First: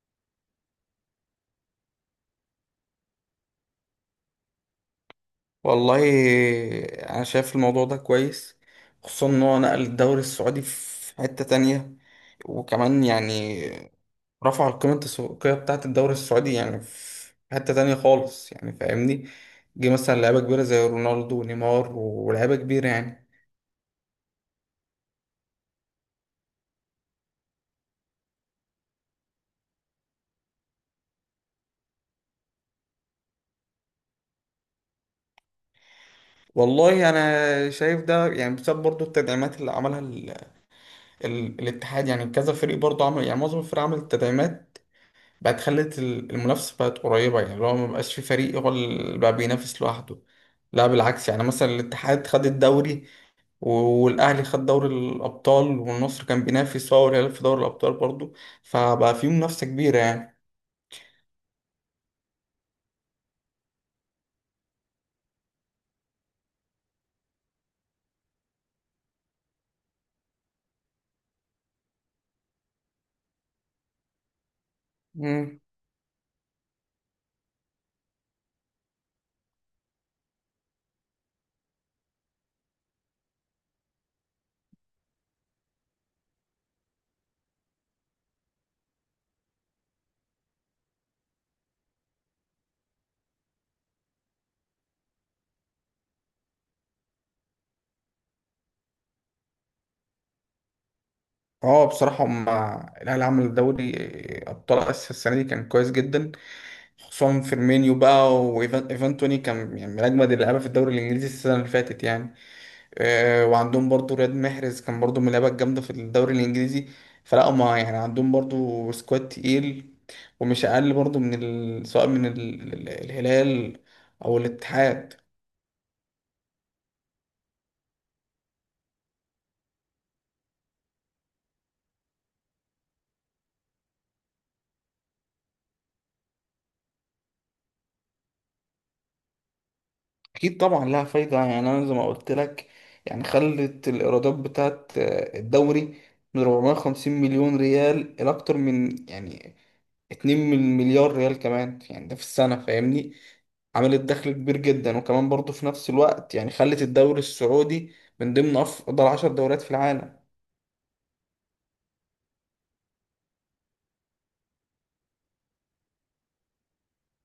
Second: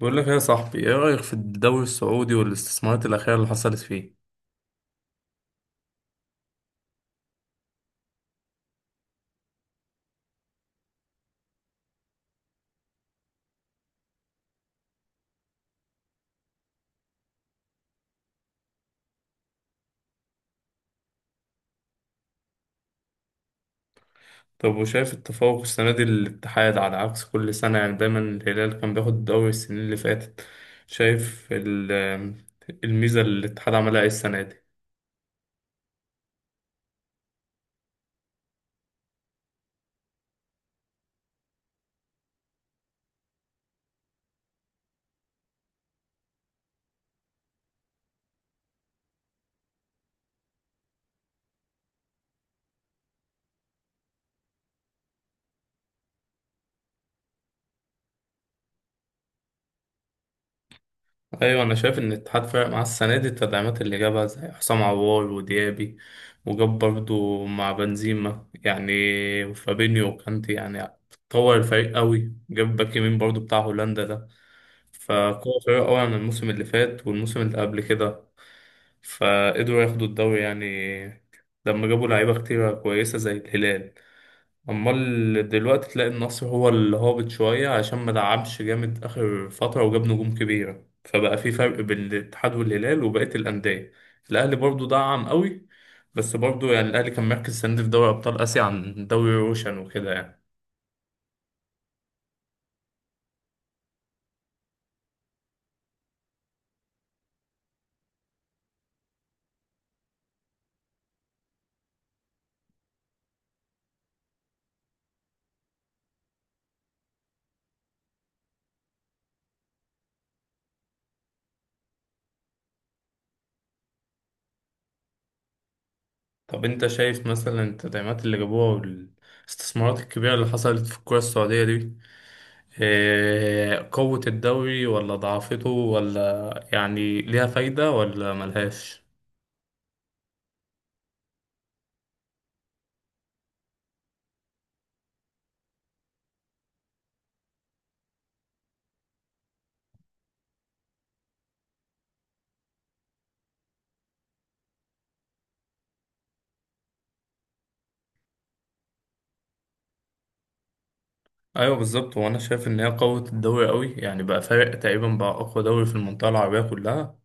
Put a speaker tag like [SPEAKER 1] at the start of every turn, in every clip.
[SPEAKER 1] بقول لك يا صاحبي، ايه رأيك في الدوري السعودي والاستثمارات الأخيرة اللي حصلت فيه؟
[SPEAKER 2] والله، انا شايف الموضوع ده كويس. خصوصا ان هو نقل الدوري السعودي في حتة تانية. وكمان يعني رفع القيمة التسويقية بتاعة الدوري السعودي يعني في حتة تانية خالص يعني فاهمني. جه مثلا لعيبة كبيرة زي رونالدو ونيمار ولعيبة كبيرة يعني.
[SPEAKER 1] طب وشايف التفوق السنة دي للاتحاد على عكس كل سنة؟ يعني دايما الهلال كان بياخد الدوري السنين اللي فاتت. شايف الميزة اللي الاتحاد عملها ايه السنة دي؟
[SPEAKER 2] والله انا شايف ده يعني بسبب برضو التدعيمات اللي عملها الاتحاد. يعني كذا فريق برضو عمل، يعني معظم الفرق عمل التدعيمات. بقت خلت المنافسة بقت قريبة، يعني لو ما بقاش في فريق هو اللي بقى بينافس لوحده. لا بالعكس، يعني مثلا الاتحاد خد الدوري، والأهلي خد دوري الأبطال، والنصر كان بينافس هو والهلال في دوري الأبطال برضو. فبقى في منافسة كبيرة يعني.
[SPEAKER 1] ايوه، انا شايف ان الاتحاد فرق معاه السنة دي التدعيمات اللي جابها زي حسام عوار وديابي، وجاب برضه مع بنزيما يعني، وفابينيو وكانتي يعني. طور الفريق قوي، جاب باك يمين برضه بتاع هولندا ده، فقوة
[SPEAKER 2] مم.
[SPEAKER 1] قوية أوي عن الموسم اللي فات والموسم اللي قبل كده. فقدروا ياخدوا الدوري يعني لما جابوا لعيبة كتيرة كويسة زي الهلال. أمال دلوقتي تلاقي النصر هو اللي هابط شوية عشان ما دعمش جامد آخر فترة وجاب نجوم كبيرة، فبقى في فرق بين الاتحاد والهلال وبقية الأندية. الأهلي برضو دعم قوي، بس برضو يعني الأهلي كان مركز السنة دي في دوري أبطال آسيا عن دوري روشن وكده يعني.
[SPEAKER 2] اه، بصراحة مع الأهلي، عمل دوري أبطال آسيا السنة دي كان كويس جدا. خصوصا فيرمينيو بقى، وإيفان توني كان يعني من أجمد اللعيبة في الدوري الإنجليزي السنة اللي فاتت يعني. وعندهم برضو رياض محرز كان برضو من اللعيبه الجامده في الدوري الانجليزي. فلا هما يعني عندهم برضو سكواد تقيل، ومش اقل برضو من سواء من الهلال او الاتحاد.
[SPEAKER 1] طب انت شايف مثلا التدعيمات اللي جابوها والاستثمارات الكبيرة اللي حصلت في الكرة السعودية دي، اه، قوت الدوري ولا ضعفته، ولا يعني ليها فايدة ولا ملهاش؟
[SPEAKER 2] اكيد طبعا لها فايده، يعني انا زي ما قلت لك. يعني خلت الايرادات بتاعت الدوري من 450 مليون ريال الى اكتر من يعني 2 مليار ريال كمان، يعني ده في السنة فاهمني. عملت دخل كبير جدا، وكمان برضه في نفس الوقت يعني خلت الدوري السعودي من ضمن أفضل 10 دوريات في العالم.
[SPEAKER 1] ايوه بالظبط، وانا شايف ان هي قوت الدوري قوي، يعني بقى فارق تقريبا، بقى اقوى دوري في المنطقة العربية كلها.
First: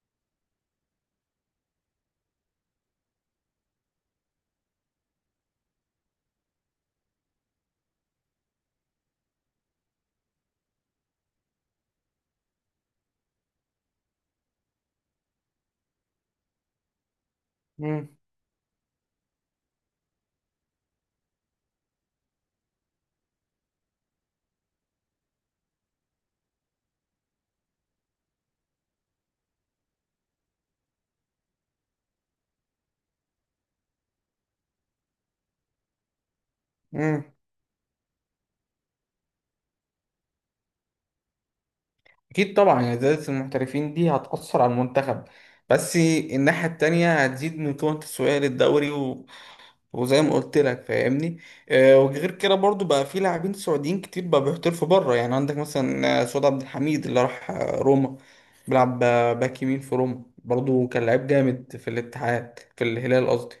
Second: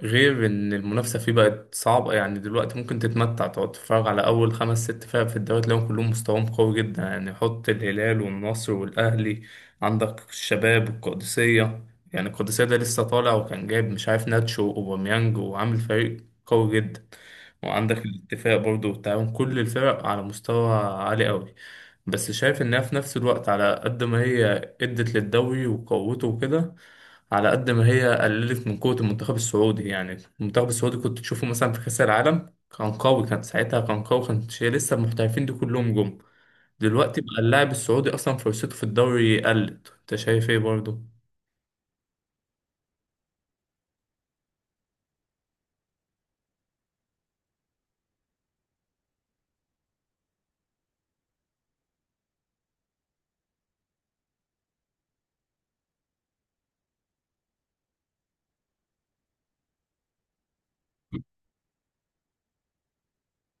[SPEAKER 1] غير ان المنافسه فيه بقت صعبه، يعني دلوقتي ممكن تتمتع تقعد تتفرج على اول خمس ست فرق في الدوري تلاقيهم كلهم مستواهم قوي جدا، يعني حط الهلال والنصر والاهلي، عندك الشباب والقادسيه. يعني القادسيه ده لسه طالع وكان جايب مش عارف ناتشو واوباميانج، وعامل فريق قوي جدا. وعندك
[SPEAKER 2] مم.
[SPEAKER 1] الاتفاق برضه والتعاون، كل الفرق على مستوى عالي قوي. بس شايف انها في نفس الوقت على قد ما هي ادت للدوري وقوته وكده، على قد ما هي قللت من قوة المنتخب السعودي. يعني المنتخب السعودي كنت تشوفه مثلا في كأس العالم كان قوي، كان ساعتها كان قوي، كان شيء لسه المحترفين دي كلهم جم. دلوقتي
[SPEAKER 2] مم.
[SPEAKER 1] بقى اللاعب السعودي أصلا فرصته في الدوري قلت، أنت شايف إيه برضه؟
[SPEAKER 2] أكيد طبعا يعني زيادة المحترفين دي هتأثر على المنتخب، بس الناحية التانية هتزيد من قيمة التسويقية للدوري، وزي ما قلت لك فاهمني. وغير كده برضو بقى في لاعبين سعوديين كتير بقى بيحترفوا بره، يعني عندك مثلا سعود عبد الحميد اللي راح روما. بيلعب باك يمين في روما برضو. كان لعيب جامد في الاتحاد، في الهلال قصدي.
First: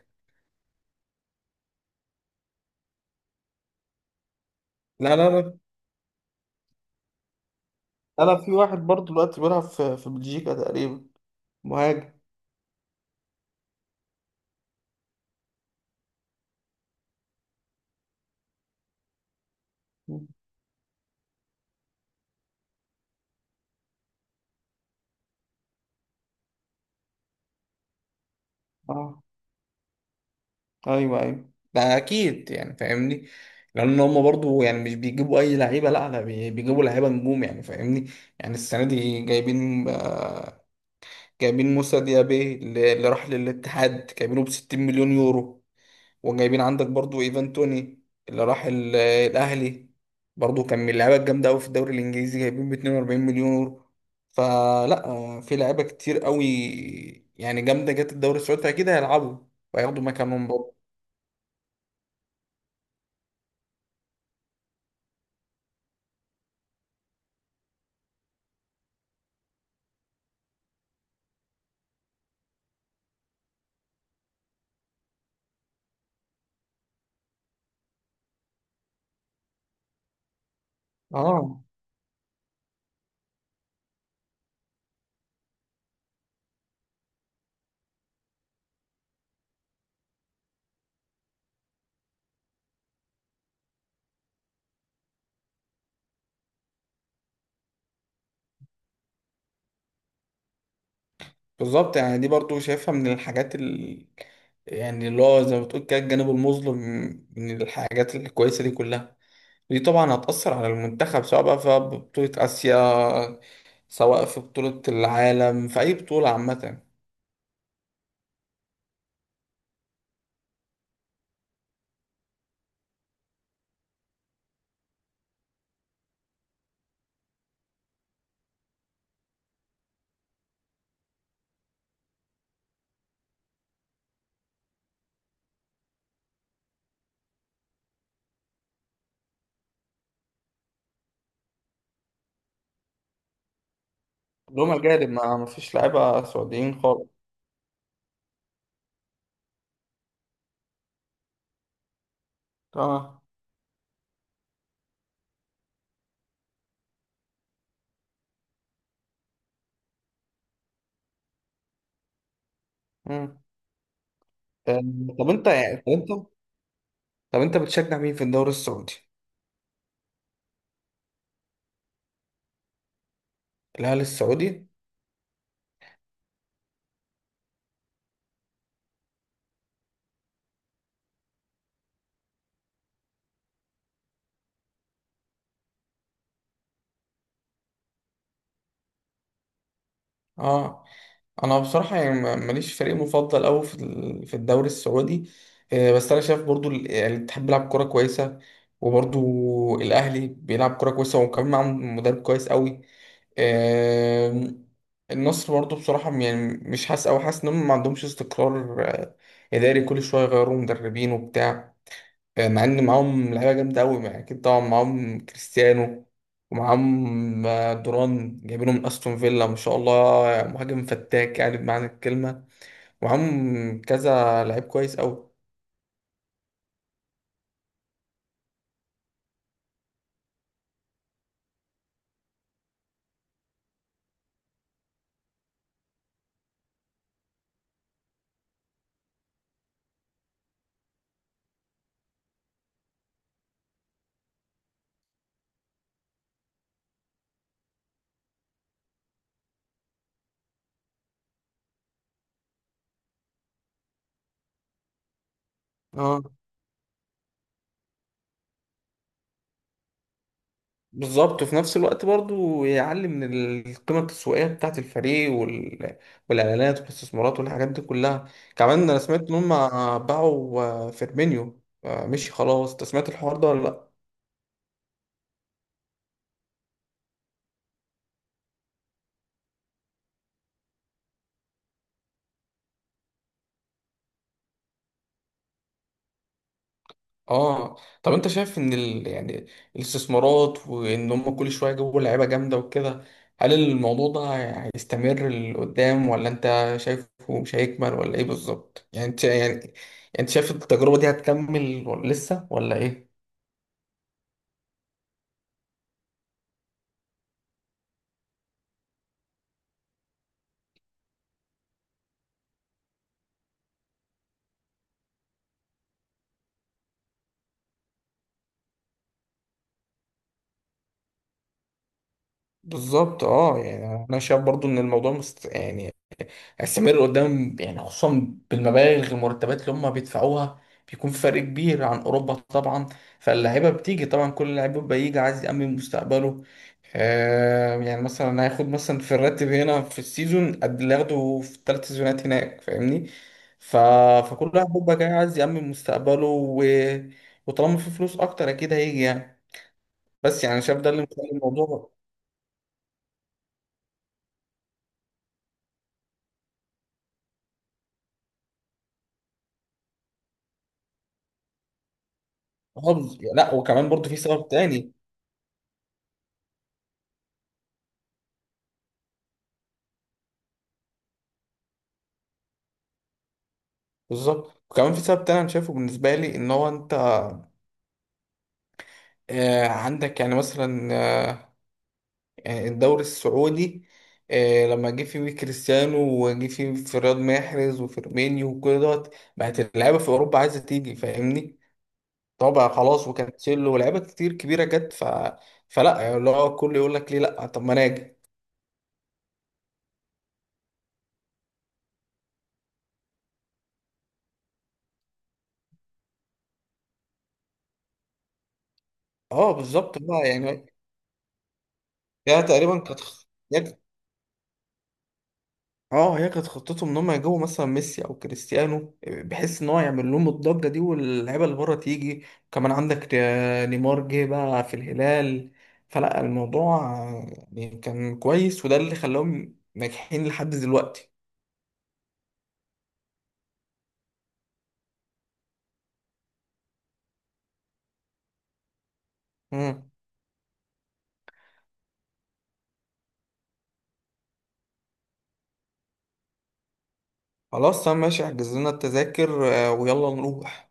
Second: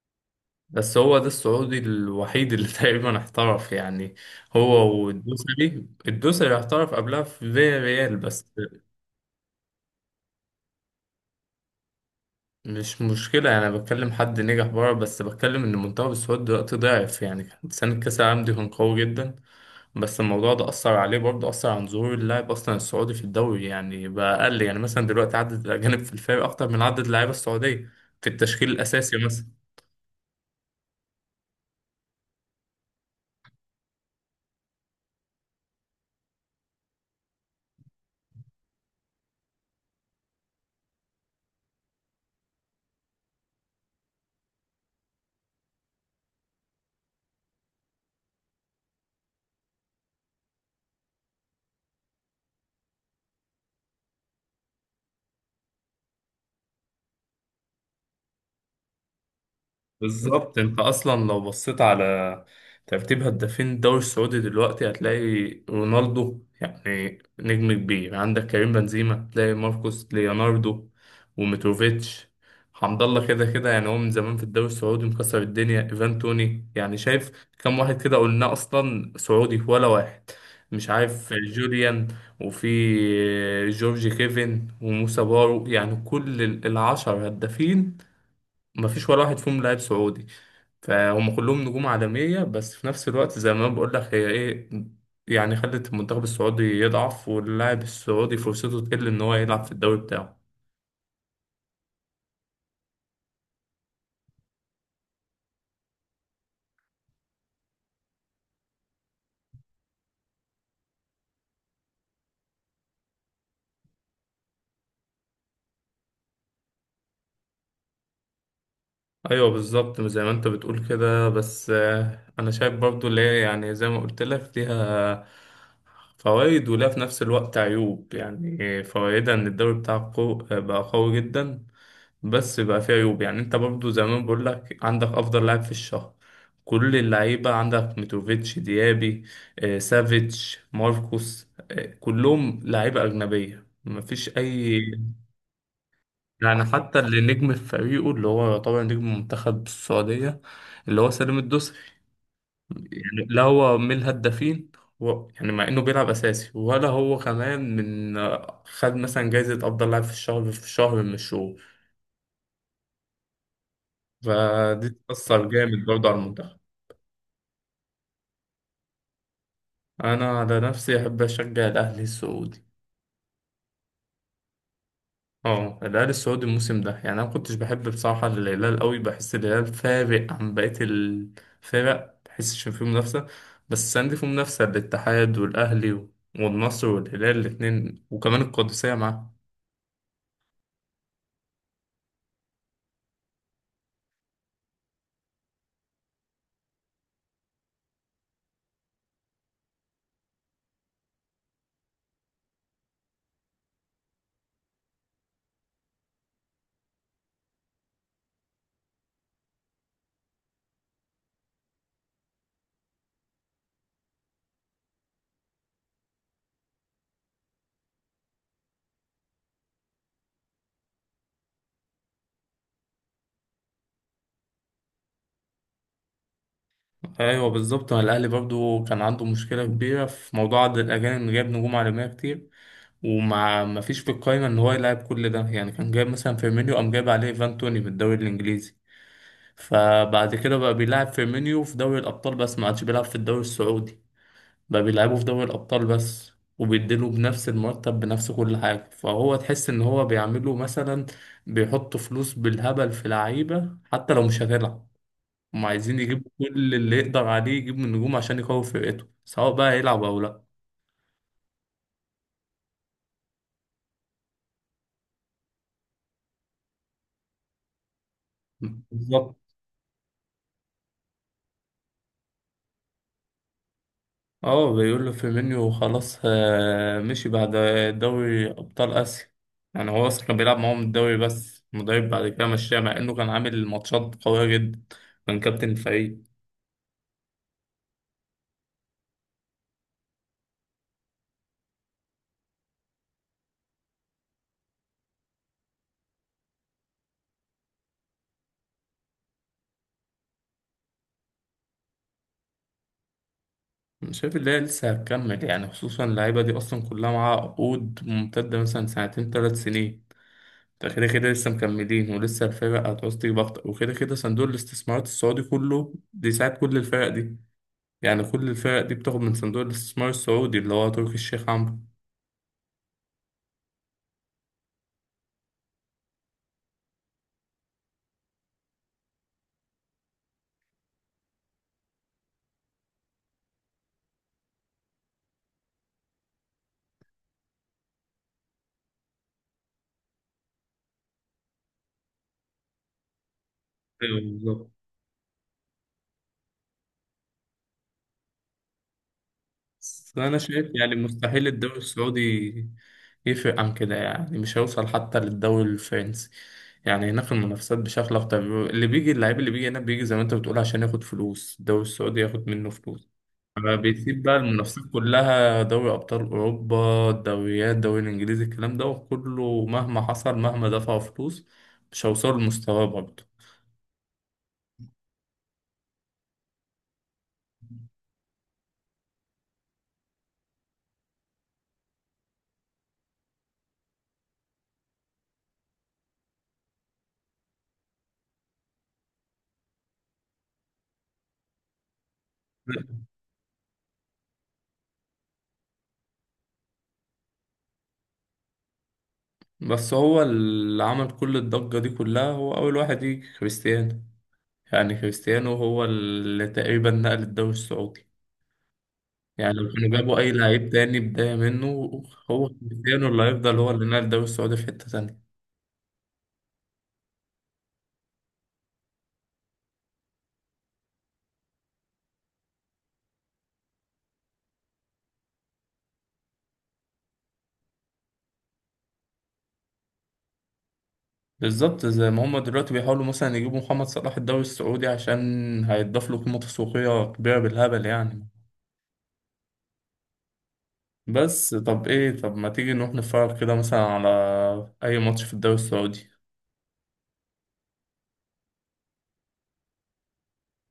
[SPEAKER 1] بس هو ده السعودي الوحيد اللي تقريبا احترف يعني، هو
[SPEAKER 2] لا لا لا،
[SPEAKER 1] والدوسري. الدوسري احترف قبلها في فيا ريال
[SPEAKER 2] لا لا،
[SPEAKER 1] بس.
[SPEAKER 2] في واحد برضو دلوقتي بيلعب في بلجيكا تقريبا. مهاجم.
[SPEAKER 1] مش مشكلة، أنا بتكلم حد نجح بره، بس بتكلم إن المنتخب السعودي دلوقتي ضعف، يعني كان سنة كأس العالم دي كان قوي جدا. بس الموضوع ده أثر عليه برضه، أثر عن ظهور اللاعب أصلا السعودي في الدوري، يعني بقى أقل. يعني مثلا دلوقتي عدد الأجانب في الفريق أكتر من عدد اللعيبة السعودية في التشكيل الأساسي
[SPEAKER 2] اه،
[SPEAKER 1] مثلا.
[SPEAKER 2] ايوه، ايوه، ده اكيد يعني فاهمني. لان هم برضو يعني مش بيجيبوا اي لعيبه، لا لا، بيجيبوا لعيبه نجوم يعني فاهمني. يعني السنه دي جايبين، جايبين موسى ديابي اللي راح للاتحاد جايبينه ب 60 مليون يورو. وجايبين عندك برضو ايفان توني اللي راح الاهلي، برضو كان من اللعيبه الجامده قوي في الدوري الانجليزي، جايبين ب 42 مليون يورو. فلا في لعيبه كتير قوي يعني جامده جت الدوري السعودي، اكيد هيلعبوا وهياخدوا مكانهم
[SPEAKER 1] بالظبط،
[SPEAKER 2] برضو.
[SPEAKER 1] انت اصلا لو بصيت على ترتيب هدافين الدوري السعودي دلوقتي هتلاقي رونالدو، يعني نجم كبير، يعني عندك كريم بنزيما، تلاقي ماركوس ليوناردو وميتروفيتش، حمد الله كده كده يعني هو من زمان في الدوري السعودي مكسر الدنيا، ايفان توني. يعني شايف كم واحد كده قلنا اصلا سعودي؟ ولا واحد. مش عارف
[SPEAKER 2] اه،
[SPEAKER 1] جوليان، وفي جورج كيفن وموسى بارو. يعني كل 10 هدافين مفيش ولا واحد فيهم لاعب سعودي. فهم كلهم نجوم عالمية، بس في نفس الوقت زي ما بقول لك هي ايه، يعني خلت المنتخب السعودي يضعف واللاعب السعودي فرصته تقل ان هو يلعب في الدوري بتاعه.
[SPEAKER 2] بالظبط. يعني دي برضو شايفها من الحاجات يعني اللي هو زي ما بتقول كده الجانب المظلم من الحاجات الكويسه دي كلها. دي طبعا هتأثر على المنتخب، سواء بقى في بطولة آسيا، سواء في بطولة العالم، في أي بطولة عامة.
[SPEAKER 1] ايوه بالظبط زي ما انت بتقول كده، بس آه، انا شايف برضو اللي هي يعني زي ما قلت لك ليها فوائد، ولها في نفس الوقت عيوب. يعني فوائدها ان الدوري بتاعك بقى قوي جدا، بس بقى فيه عيوب. يعني انت برضو زمان بقول لك عندك افضل لاعب في الشهر، كل اللعيبه عندك ميتروفيتش، ديابي، آه، سافيتش، ماركوس، آه، كلهم لعيبه اجنبيه، مفيش
[SPEAKER 2] كلهم
[SPEAKER 1] اي.
[SPEAKER 2] أجانب، ما فيش لعيبة
[SPEAKER 1] يعني
[SPEAKER 2] سعوديين
[SPEAKER 1] حتى
[SPEAKER 2] خالص.
[SPEAKER 1] اللي نجم في فريقه، اللي هو طبعا نجم منتخب السعودية، اللي هو سالم الدوسري،
[SPEAKER 2] اه.
[SPEAKER 1] يعني لا هو من الهدافين، و... يعني مع انه بيلعب اساسي، ولا هو كمان من خد مثلا جايزة افضل لاعب في الشهر في شهر من الشهور.
[SPEAKER 2] مم.
[SPEAKER 1] فدي
[SPEAKER 2] طب
[SPEAKER 1] تأثر
[SPEAKER 2] أنت يعني
[SPEAKER 1] جامد
[SPEAKER 2] طب
[SPEAKER 1] برضه
[SPEAKER 2] أنت
[SPEAKER 1] على المنتخب.
[SPEAKER 2] طب أنت بتشجع مين في الدوري السعودي؟
[SPEAKER 1] انا على نفسي احب اشجع الاهلي السعودي.
[SPEAKER 2] الهلال السعودي؟
[SPEAKER 1] اه، الهلال السعودي الموسم ده، يعني انا ما كنتش بحب بصراحه، الهلال قوي، بحس الهلال فارق عن بقيه الفرق، بحسش ان فيه منافسه. بس السنه دي فيه منافسه، الاتحاد والاهلي والنصر والهلال الاثنين وكمان القادسيه معاه.
[SPEAKER 2] اه، انا بصراحه يعني ماليش فريق مفضل قوي في في الدوري السعودي. بس انا شايف برضو يعني الاتحاد بيلعب كوره كويسه، وبرضو الاهلي بيلعب كوره كويسه، وكمان معاهم مدرب كويس قوي. آم، النصر برضو بصراحه يعني مش حاسس، او حاسس انهم ما عندهمش استقرار اداري كل شويه يغيروا مدربين وبتاع. مع ان معاهم لعيبه جامده قوي، يعني اكيد طبعا معاهم كريستيانو، ومعاهم دوران جايبينه من استون فيلا ما شاء الله. مهاجم فتاك يعني بمعنى الكلمه. ومعاهم كذا لعيب كويس قوي.
[SPEAKER 1] ايوه بالظبط، ما الاهلي برضو كان عنده مشكله كبيره في موضوع عدد الاجانب، جاب نجوم عالميه كتير وما ما فيش في القايمه ان هو يلعب كل ده. يعني كان جايب مثلا فيرمينيو، قام جايب عليه ايفان توني من الدوري الانجليزي، فبعد كده بقى بيلعب فيرمينيو في دوري الأبطال بس، ما عادش بيلعب في الدوري السعودي، بقى بيلعبه في دوري الأبطال بس. وبيديله بنفس المرتب، بنفس كل حاجة، فهو تحس إن هو بيعمله مثلا، بيحط فلوس بالهبل في لعيبة حتى لو مش هتلعب. هم عايزين
[SPEAKER 2] اه،
[SPEAKER 1] يجيبوا كل اللي يقدر عليه يجيب من نجوم عشان يقوي فرقته، سواء بقى هيلعب أو لأ.
[SPEAKER 2] بالظبط. وفي نفس الوقت برضو يعلي من القيمة التسويقية بتاعة الفريق والإعلانات والاستثمارات والحاجات دي كلها. كمان أنا سمعت إن
[SPEAKER 1] بالظبط.
[SPEAKER 2] هم باعوا فيرمينيو، مشي خلاص. أنت سمعت الحوار ده ولا لأ؟
[SPEAKER 1] اه، بيقول له فيرمينيو خلاص آه، مشي بعد دوري ابطال اسيا. يعني هو اصلا كان بيلعب معاهم الدوري، بس المدرب بعد كده مشاه، مع انه كان عامل ماتشات قويه جدا، كان كابتن الفريق.
[SPEAKER 2] اه. طب انت شايف ان يعني الاستثمارات وان هم كل شويه يجيبوا لعيبه جامده وكده، هل الموضوع ده هيستمر لقدام، ولا انت شايفه مش هيكمل، ولا ايه بالظبط يعني؟ انت يعني انت شايف التجربه دي هتكمل ولا لسه، ولا ايه
[SPEAKER 1] أنا شايف ان هي لسه هتكمل، يعني خصوصا اللعيبه دي اصلا كلها معاها عقود ممتده، مثلا سنتين 3 سنين، ده كده كده لسه مكملين، ولسه الفرق هتعوز تجيب اكتر، وكده كده صندوق الاستثمارات السعودي كله بيساعد كل الفرق دي. يعني كل الفرق دي بتاخد من صندوق الاستثمار السعودي اللي هو تركي الشيخ عمرو.
[SPEAKER 2] بالظبط؟ اه، يعني انا شايف برضو ان الموضوع يعني هيستمر قدام، يعني خصوصا بالمبالغ، المرتبات اللي هم بيدفعوها بيكون في فرق كبير عن اوروبا طبعا. فاللعيبه بتيجي طبعا، كل لعيب بيبقى يجي عايز يأمن مستقبله. يعني مثلا هياخد مثلا في الراتب هنا في السيزون قد اللي ياخده في ال 3 سيزونات هناك فاهمني. ف...
[SPEAKER 1] ايوه
[SPEAKER 2] فكل واحد
[SPEAKER 1] بالظبط.
[SPEAKER 2] بيبقى جاي عايز يأمن مستقبله وطالما في فلوس اكتر اكيد هيجي يعني.
[SPEAKER 1] بس أنا
[SPEAKER 2] بس يعني
[SPEAKER 1] شايف
[SPEAKER 2] شايف ده
[SPEAKER 1] يعني
[SPEAKER 2] اللي مخلي
[SPEAKER 1] مستحيل الدوري
[SPEAKER 2] الموضوع
[SPEAKER 1] السعودي يفرق عن كده، يعني مش هيوصل حتى للدوري الفرنسي. يعني هناك المنافسات بشكل أكتر، اللي بيجي اللعيب اللي بيجي هنا بيجي زي ما أنت بتقول عشان ياخد فلوس، الدوري السعودي ياخد منه فلوس،
[SPEAKER 2] حافظ. لا،
[SPEAKER 1] أما
[SPEAKER 2] وكمان برضه في
[SPEAKER 1] بيسيب بقى
[SPEAKER 2] سبب
[SPEAKER 1] المنافسات
[SPEAKER 2] تاني.
[SPEAKER 1] كلها، دوري أبطال أوروبا، الدوريات، الدوري الإنجليزي، الكلام ده وكله مهما حصل مهما دفعوا فلوس مش هيوصلوا لمستواه برضه.
[SPEAKER 2] بالظبط، وكمان في سبب تاني انا شايفه بالنسبه لي ان هو انت عندك يعني مثلا، يعني الدوري السعودي، لما جه فيه كريستيانو، وجه فيه فراد محرز وفيرمينيو وكل دوت، بقت اللعيبه في اوروبا عايزه تيجي فاهمني. طبعا خلاص، وكانسيلو ولاعيبه كتير كبيره جت فلا يعني اللي هو الكل يقول لك ليه لا طب ما انا اجي.
[SPEAKER 1] بس هو اللي عمل كل الضجة دي كلها هو أول واحد يجي، كريستيانو. يعني كريستيانو هو اللي تقريبا نقل الدوري السعودي،
[SPEAKER 2] اه،
[SPEAKER 1] يعني لو كانوا
[SPEAKER 2] بالظبط
[SPEAKER 1] جابوا
[SPEAKER 2] بقى
[SPEAKER 1] أي
[SPEAKER 2] يعني.
[SPEAKER 1] لعيب تاني بداية منه،
[SPEAKER 2] هي
[SPEAKER 1] هو
[SPEAKER 2] تقريبا كانت،
[SPEAKER 1] كريستيانو اللي هيفضل هو اللي نقل الدوري السعودي في حتة تانية.
[SPEAKER 2] اه، هي كانت خطتهم ان هم يجيبوا مثلا ميسي او كريستيانو، بحيث ان هو يعمل لهم الضجه دي واللعيبه اللي بره تيجي. كمان عندك نيمار جه بقى في الهلال. فلا الموضوع يعني كان كويس، وده اللي خلاهم ناجحين لحد دلوقتي.
[SPEAKER 1] بالظبط زي ما هما دلوقتي بيحاولوا مثلا يجيبوا محمد صلاح الدوري السعودي عشان هيضاف له قيمة تسويقية كبيرة بالهبل يعني.
[SPEAKER 2] مم.
[SPEAKER 1] بس طب ايه، طب ما تيجي نروح نتفرج كده مثلا على أي ماتش في الدوري السعودي.
[SPEAKER 2] خلاص تمام ماشي، احجز لنا التذاكر، ويلا نروح.